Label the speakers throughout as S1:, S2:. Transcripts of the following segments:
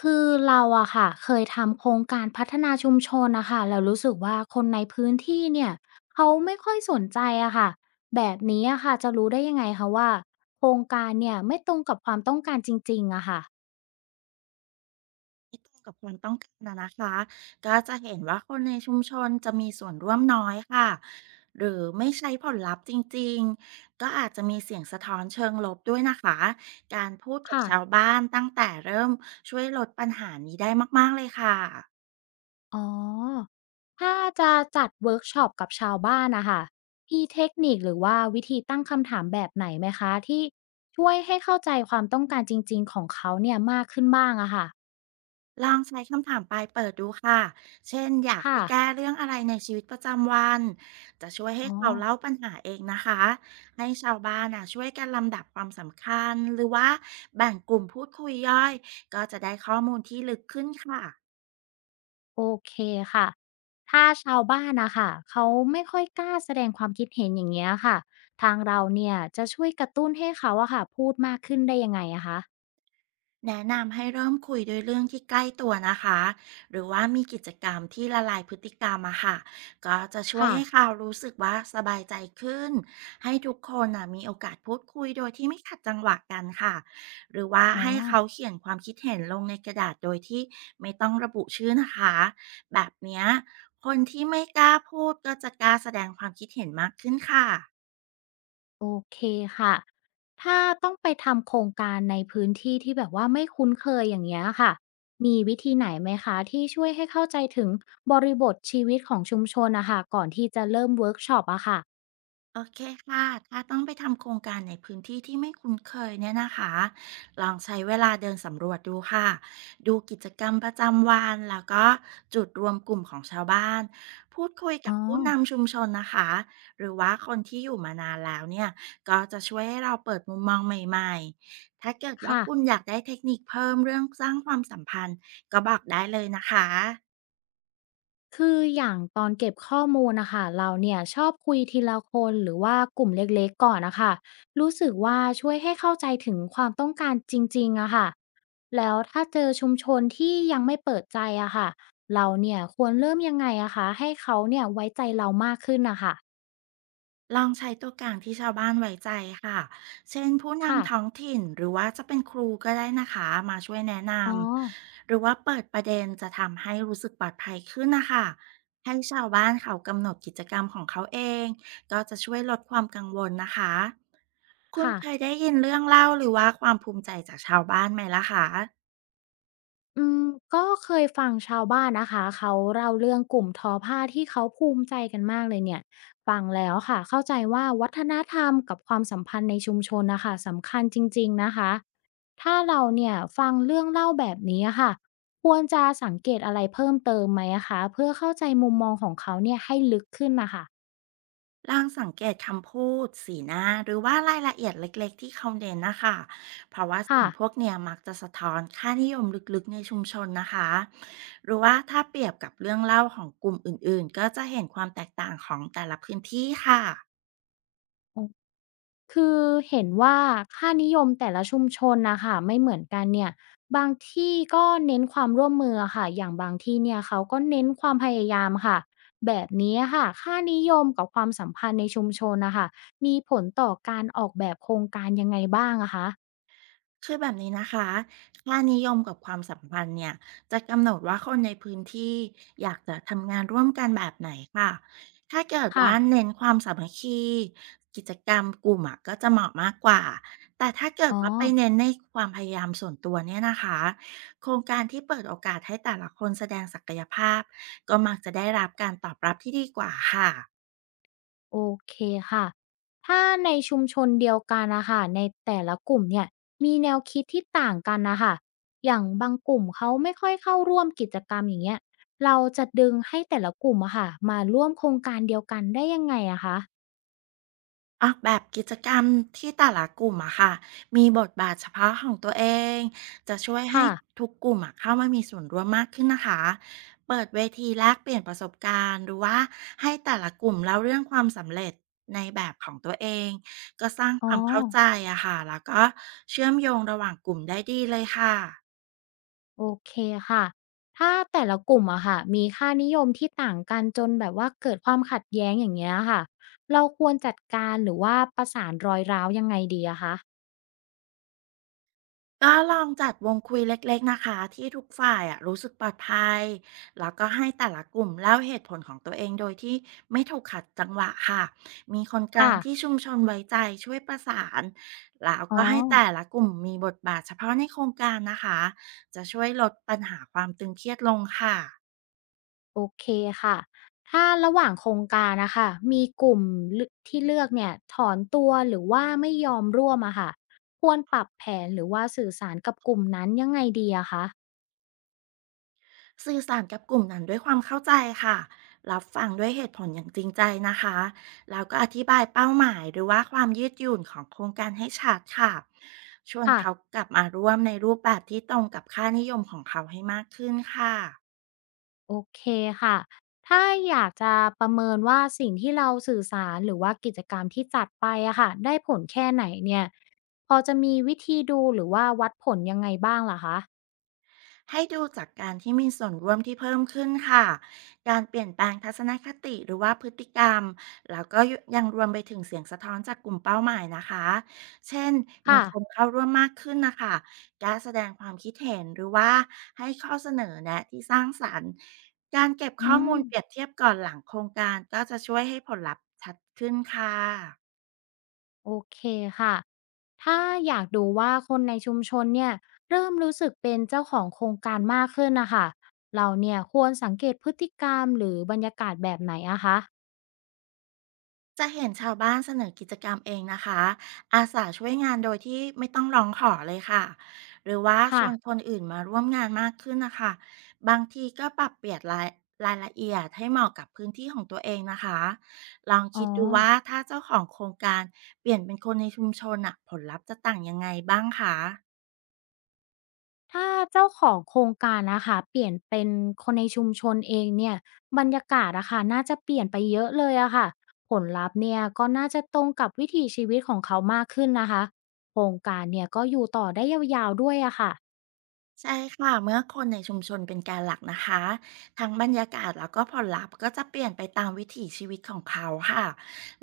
S1: คือเราอะค่ะเคยทำโครงการพัฒนาชุมชนนะคะแล้วรู้สึกว่าคนในพื้นที่เนี่ยเขาไม่ค่อยสนใจอะค่ะแบบนี้อะค่ะจะรู้ได้ยังไงคะว่าโครงการเนี่ยไม่ตรงกับความต้องการจริงๆอะค่ะ
S2: ที่ตรงกับความต้องการนะคะก็จะเห็นว่าคนในชุมชนจะมีส่วนร่วมน้อยค่ะหรือไม่ใช้ผลลัพธ์จริงๆก็อาจจะมีเสียงสะท้อนเชิงลบด้วยนะคะการพูดกับ
S1: ค่ะ
S2: ชาวบ้านตั้งแต่เริ่มช่วยลดปัญหานี้ได้มากๆเลยค่ะ
S1: อ๋อถ้าจะจัดเวิร์กช็อปกับชาวบ้านนะค่ะมีเทคนิคหรือว่าวิธีตั้งคำถามแบบไหนไหมคะที่ช่วยให้เข้าใจความต้องการจริงๆของเขาเนี่ยมากขึ้นบ้างอะค่ะ
S2: ลองใช้คำถามปลายเปิดดูค่ะ เช่นอยาก
S1: ค่ะ
S2: ให้แก้เรื่องอะไรในชีวิตประจำวัน จะช่วยให้
S1: อ๋อ
S2: เขาเล่าปัญหาเองนะคะให้ชาวบ้านน่ะช่วยกันลำดับความสำคัญหรือว่าแบ่งกลุ่มพูดคุยย่อยก็จะได้ข้อมูลที่ลึกขึ้นค่ะ
S1: โอเคค่ะ ถ้าชาวบ้านนะคะเขาไม่ค่อยกล้าแสดงความคิดเห็นอย่างเงี้ยค่ะทางเราเนี่ยจะช่วยกระตุ้นให้เขาอะค่ะพูดมากขึ้นได้ยังไงอะคะ
S2: แนะนำให้เริ่มคุยด้วยเรื่องที่ใกล้ตัวนะคะหรือว่ามีกิจกรรมที่ละลายพฤติกรรมอะค่ะก็จะช่วย
S1: ค่ะ
S2: ให้เขารู้สึกว่าสบายใจขึ้นให้ทุกคนนะมีโอกาสพูดคุยโดยที่ไม่ขัดจังหวะกันค่ะหรือว่า
S1: อ๋อ
S2: ให้เขาเขียนความคิดเห็นลงในกระดาษโดยที่ไม่ต้องระบุชื่อนะคะแบบเนี้ยคนที่ไม่กล้าพูดก็จะกล้าแสดงความคิดเห็นมากขึ้นค่ะ
S1: โอเคค่ะถ้าต้องไปทำโครงการในพื้นที่ที่แบบว่าไม่คุ้นเคยอย่างเงี้ยค่ะมีวิธีไหนไหมคะที่ช่วยให้เข้าใจถึงบริบทชีวิตของชุมชนนะคะก่อนที่จะเริ่มเวิร์กช็อปอะค่ะ
S2: โอเคค่ะถ้าต้องไปทำโครงการในพื้นที่ที่ไม่คุ้นเคยเนี่ยนะคะลองใช้เวลาเดินสำรวจดูค่ะ ดูกิจกรรมประจำวันแล้วก็จุดรวมกลุ่มของชาวบ้านพูดคุย
S1: อ๋
S2: กั
S1: อ
S2: บผู้นำชุมชนนะคะหรือว่าคนที่อยู่มานานแล้วเนี่ยก็จะช่วยให้เราเปิดมุมมองใหม่ๆถ้าเกิดว่า
S1: ค่ะ
S2: คุณอยากได้เทคนิคเพิ่มเรื่องสร้างความสัมพันธ์ก็บอกได้เลยนะคะ
S1: คืออย่างตอนเก็บข้อมูลนะคะเราเนี่ยชอบคุยทีละคนหรือว่ากลุ่มเล็กๆก่อนนะคะรู้สึกว่าช่วยให้เข้าใจถึงความต้องการจริงๆอะค่ะแล้วถ้าเจอชุมชนที่ยังไม่เปิดใจอะค่ะเราเนี่ยควรเริ่มยังไงอะคะให้เขาเนี่ยไว้ใจเรามากขึ้นนะคะ
S2: ลองใช้ตัวกลางที่ชาวบ้านไว้ใจค่ะ เช่นผู้
S1: ค่ะ
S2: นำท้องถิ่นหรือว่าจะเป็นครูก็ได้นะคะมาช่วยแนะน
S1: อ๋อ
S2: ำหรือว่าเปิดประเด็นจะทำให้รู้สึกปลอดภัยขึ้นนะคะให้ชาวบ้านเขากำหนดกิจกรรมของเขาเองก็จะช่วยลดความกังวลนะคะคุณ
S1: ค่ะ
S2: เคยได้ยินเรื่องเล่าหรือว่าความภูมิใจจากชาวบ้านไหมล่ะคะ
S1: อืมก็เคยฟังชาวบ้านนะคะเขาเล่าเรื่องกลุ่มทอผ้าที่เขาภูมิใจกันมากเลยเนี่ยฟังแล้วค่ะเข้าใจว่าวัฒนธรรมกับความสัมพันธ์ในชุมชนนะคะสำคัญจริงๆนะคะถ้าเราเนี่ยฟังเรื่องเล่าแบบนี้อะค่ะควรจะสังเกตอะไรเพิ่มเติมไหมอะคะเพื่อเข้าใจมุมมองของเขาเนี่ยให้ลึกขึ้นนะคะ
S2: ลองสังเกตคำพูดสีหน้าหรือว่ารายละเอียดเล็กๆที่เขาเน้นนะคะเพราะว่า
S1: ค่ะ
S2: สิ่งพวกเนี้ยมักจะสะท้อนค่านิยมลึกๆในชุมชนนะคะหรือว่าถ้าเปรียบกับเรื่องเล่าของกลุ่มอื่นๆก็จะเห็นความแตกต่างของแต่ละพื้นที่ค่ะ
S1: คือเห็นว่าค่านิยมแต่ละชุมชนนะคะไม่เหมือนกันเนี่ยบางที่ก็เน้นความร่วมมือค่ะอย่างบางที่เนี่ยเขาก็เน้นความพยายามค่ะแบบนี้ค่ะค่านิยมกับความสัมพันธ์ในชุมชนน่ะคะมีผลต่อการออกแบบโครงการยังไงบ้างอะคะ
S2: คือแบบนี้นะคะค่านิยมกับความสัมพันธ์เนี่ยจะกำหนดว่าคนในพื้นที่อยากจะทำงานร่วมกันแบบไหนค่ะถ้าเกิด
S1: ค่ะ
S2: ว่าเน้นความสามัคคีกิจกรรมกลุ่มอะก็จะเหมาะมากกว่าแต่ถ้าเกิด
S1: อ๋อ
S2: ว่าไปเน้นในความพยายามส่วนตัวเนี่ยนะคะ โครงการที่เปิดโอกาสให้แต่ละคนแสดงศักยภาพก็มักจะได้รับการตอบรับที่ดีกว่าค่ะ
S1: โอเคค่ะ ถ้าในชุมชนเดียวกันนะคะในแต่ละกลุ่มเนี่ยมีแนวคิดที่ต่างกันนะคะอย่างบางกลุ่มเขาไม่ค่อยเข้าร่วมกิจกรรมอย่างเงี้ยเราจะดึงให้แต่ละกลุ่มอะค่ะมาร่วมโครงการเดียวกันได้ยังไงอะคะ
S2: ออกแบบกิจกรรมที่แต่ละกลุ่มอะค่ะมีบทบาทเฉพาะของตัวเองจะช่วยให้
S1: ค่ะ
S2: ทุกกลุ่มอะเข้ามามีส่วนร่วมมากขึ้นนะคะเปิดเวทีแลกเปลี่ยนประสบการณ์หรือว่าให้แต่ละกลุ่มเล่าเรื่องความสำเร็จในแบบของตัวเองก็สร้างค
S1: อ๋อ
S2: วามเข้าใจอะค่ะแล้วก็เชื่อมโยงระหว่างกลุ่มได้ดีเลยค่ะ
S1: โอเคค่ะ ถ้าแต่ละกลุ่มอะค่ะมีค่านิยมที่ต่างกันจนแบบว่าเกิดความขัดแย้งอย่างเงี้ยค่ะเราควรจัดการหรือว่าประสานรอยร้าวยังไงดีอะคะ
S2: ก็ลองจัดวงคุยเล็กๆนะคะที่ทุกฝ่ายอะรู้สึกปลอดภัยแล้วก็ให้แต่ละกลุ่มเล่าเหตุผลของตัวเองโดยที่ไม่ถูกขัดจังหวะค่ะมีคนกลาง
S1: ค่ะ
S2: ที่ชุมชนไว้ใจช่วยประสานแล้ว
S1: อ๋อ
S2: ก็ให้แต่ละกลุ่มมีบทบาทเฉพาะในโครงการนะคะจะช่วยลดปัญหาความตึงเครียดลงค่ะ
S1: โอเคค่ะถ้าระหว่างโครงการนะคะ มีกลุ่มเลือกเนี่ยถอนตัวหรือว่าไม่ยอมร่วมอะค่ะควรปรับแผนหรือว่าสื่อสารกับกลุ่มนั้นยังไงดีอะคะ
S2: สื่อสารกับกลุ่มนั้นด้วยความเข้าใจค่ะรับฟังด้วยเหตุผลอย่างจริงใจนะคะ แล้วก็อธิบายเป้าหมายหรือว่าความยืดหยุ่นของโครงการให้ชัดค่ะชวน
S1: ค่ะ
S2: เขากลับมาร่วมในรูปแบบที่ตรงกับค่านิยมของเขาให้มากขึ้นค่ะ
S1: โอเคค่ะ ถ้าอยากจะประเมินว่าสิ่งที่เราสื่อสารหรือว่ากิจกรรมที่จัดไปอะค่ะได้ผลแค่ไหนเนี่ยพอจะมีวิธีดูหรือว่าวัดผลยังไงบ้างล่ะคะ
S2: ให้ดูจากการที่มีส่วนร่วมที่เพิ่มขึ้นค่ะ การเปลี่ยนแปลงทัศนคติหรือว่าพฤติกรรม แล้วก็ยังรวมไปถึงเสียงสะท้อนจากกลุ่มเป้าหมายนะคะ เช่นมี
S1: ค่ะ
S2: คนเข้าร่วมมากขึ้นนะคะการแสดงความคิดเห็นหรือว่าให้ข้อเสนอแนะที่สร้างสรรค์การเก็บ
S1: อื
S2: ข้อ
S1: ม
S2: มูลเปรียบเทียบก่อนหลังโครงการก็จะช่วยให้ผลลัพธ์ชัดขึ้นค่ะ
S1: โอเคค่ะ ถ้าอยากดูว่าคนในชุมชนเนี่ยเริ่มรู้สึกเป็นเจ้าของโครงการมากขึ้นนะคะ เราเนี่ยควรสังเกตพฤติกรรมหรือบรรยากาศแบบไหนอะคะ
S2: จะเห็นชาวบ้านเสนอกิจกรรมเองนะคะอาสาช่วยงานโดยที่ไม่ต้องร้องขอเลยค่ะหรือว่าช
S1: ค่ะ
S2: วนคนอื่นมาร่วมงานมากขึ้นนะคะบางทีก็ปรับเปลี่ยนรายละเอียดให้เหมาะกับพื้นที่ของตัวเองนะคะลอง
S1: อ๋อ
S2: คิดดูว่าถ้าเจ้าของโครงการเปลี่ยนเป็นคนในชุมชนอะผลลัพธ์จะต่างยังไงบ้างคะ
S1: ถ้าเจ้าของโครงการนะคะเปลี่ยนเป็นคนในชุมชนเองเนี่ยบรรยากาศอะค่ะน่าจะเปลี่ยนไปเยอะเลยอะค่ะ ผลลัพธ์เนี่ยก็น่าจะตรงกับวิถีชีวิตของเขามากขึ้นนะคะ โครงการเนี่ยก็อยู่ต่อได้ยาวๆด้วยอะค่ะ
S2: ใช่ค่ะเมื่อคนในชุมชนเป็นแกนหลักนะคะทั้งบรรยากาศแล้วก็ผลลัพธ์ก็จะเปลี่ยนไปตามวิถีชีวิตของเขาค่ะ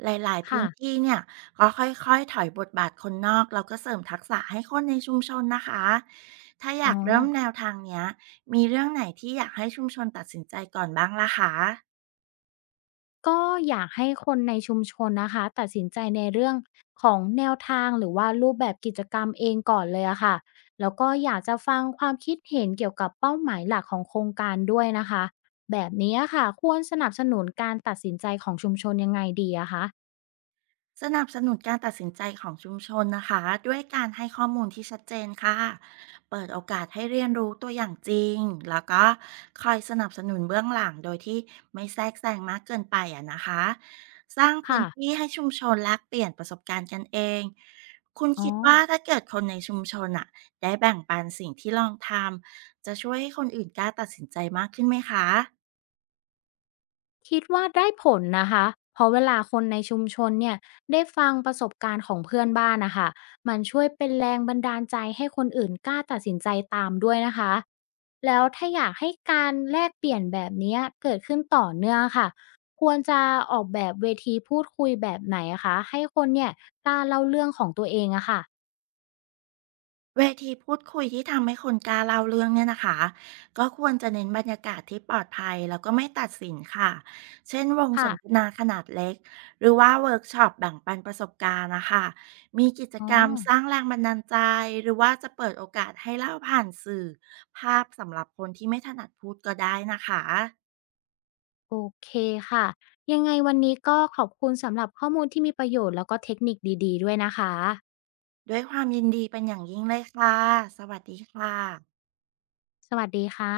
S2: หลายๆพื้
S1: ค่ะ
S2: นที่เนี่ยก็ค่อยๆถอยบทบาทคนนอกแล้วก็เสริมทักษะให้คนในชุมชนนะคะถ้าอ
S1: อ๋อ
S2: ยากเริ่มแนวทางเนี้ยมีเรื่องไหนที่อยากให้ชุมชนตัดสินใจก่อนบ้างล่ะคะ
S1: ก็อยากให้คนในชุมชนนะคะตัดสินใจในเรื่องของแนวทางหรือว่ารูปแบบกิจกรรมเองก่อนเลยอะค่ะแล้วก็อยากจะฟังความคิดเห็นเกี่ยวกับเป้าหมายหลักของโครงการด้วยนะคะแบบนี้อะค่ะควรสนับสนุนการตัดสินใจของชุมชนยังไงดีอะคะ
S2: สนับสนุนการตัดสินใจของชุมชนนะคะด้วยการให้ข้อมูลที่ชัดเจนค่ะเปิดโอกาสให้เรียนรู้ตัวอย่างจริงแล้วก็คอยสนับสนุนเบื้องหลังโดยที่ไม่แทรกแซงมากเกินไปอะนะคะสร้างพื้
S1: ค่ะ
S2: นที่ให้ชุมชนแลกเปลี่ยนประสบการณ์กันเองคุณ
S1: อ๋อ
S2: คิดว่าถ้าเกิดคนในชุมชนอะได้แบ่งปันสิ่งที่ลองทำจะช่วยให้คนอื่นกล้าตัดสินใจมากขึ้นไหมคะ
S1: คิดว่าได้ผลนะคะเพราะเวลาคนในชุมชนเนี่ยได้ฟังประสบการณ์ของเพื่อนบ้านนะคะมันช่วยเป็นแรงบันดาลใจให้คนอื่นกล้าตัดสินใจตามด้วยนะคะแล้วถ้าอยากให้การแลกเปลี่ยนแบบเนี้ยเกิดขึ้นต่อเนื่องค่ะควรจะออกแบบเวทีพูดคุยแบบไหนอะคะให้คนเนี่ยกล้าเล่าเรื่องของตัวเองอะค่ะ
S2: เวทีพูดคุยที่ทำให้คนกล้าเล่าเรื่องเนี่ยนะคะก็ควรจะเน้นบรรยากาศที่ปลอดภัยแล้วก็ไม่ตัดสินค่ะเช่นวงส
S1: ค่ะ
S2: นทนาขนาดเล็กหรือว่าเวิร์กช็อปแบ่งปันประสบการณ์นะคะมีกิจ
S1: อ๋อ
S2: กรรมสร้างแรงบันดาลใจหรือว่าจะเปิดโอกาสให้เล่าผ่านสื่อภาพสำหรับคนที่ไม่ถนัดพูดก็ได้นะคะ
S1: โอเคค่ะยังไงวันนี้ก็ขอบคุณสำหรับข้อมูลที่มีประโยชน์แล้วก็เทคนิคดีๆด้วยนะคะ
S2: ด้วยความยินดีเป็นอย่างยิ่งเลยค่ะสวัสดีค่ะ
S1: สวัสดีค่ะ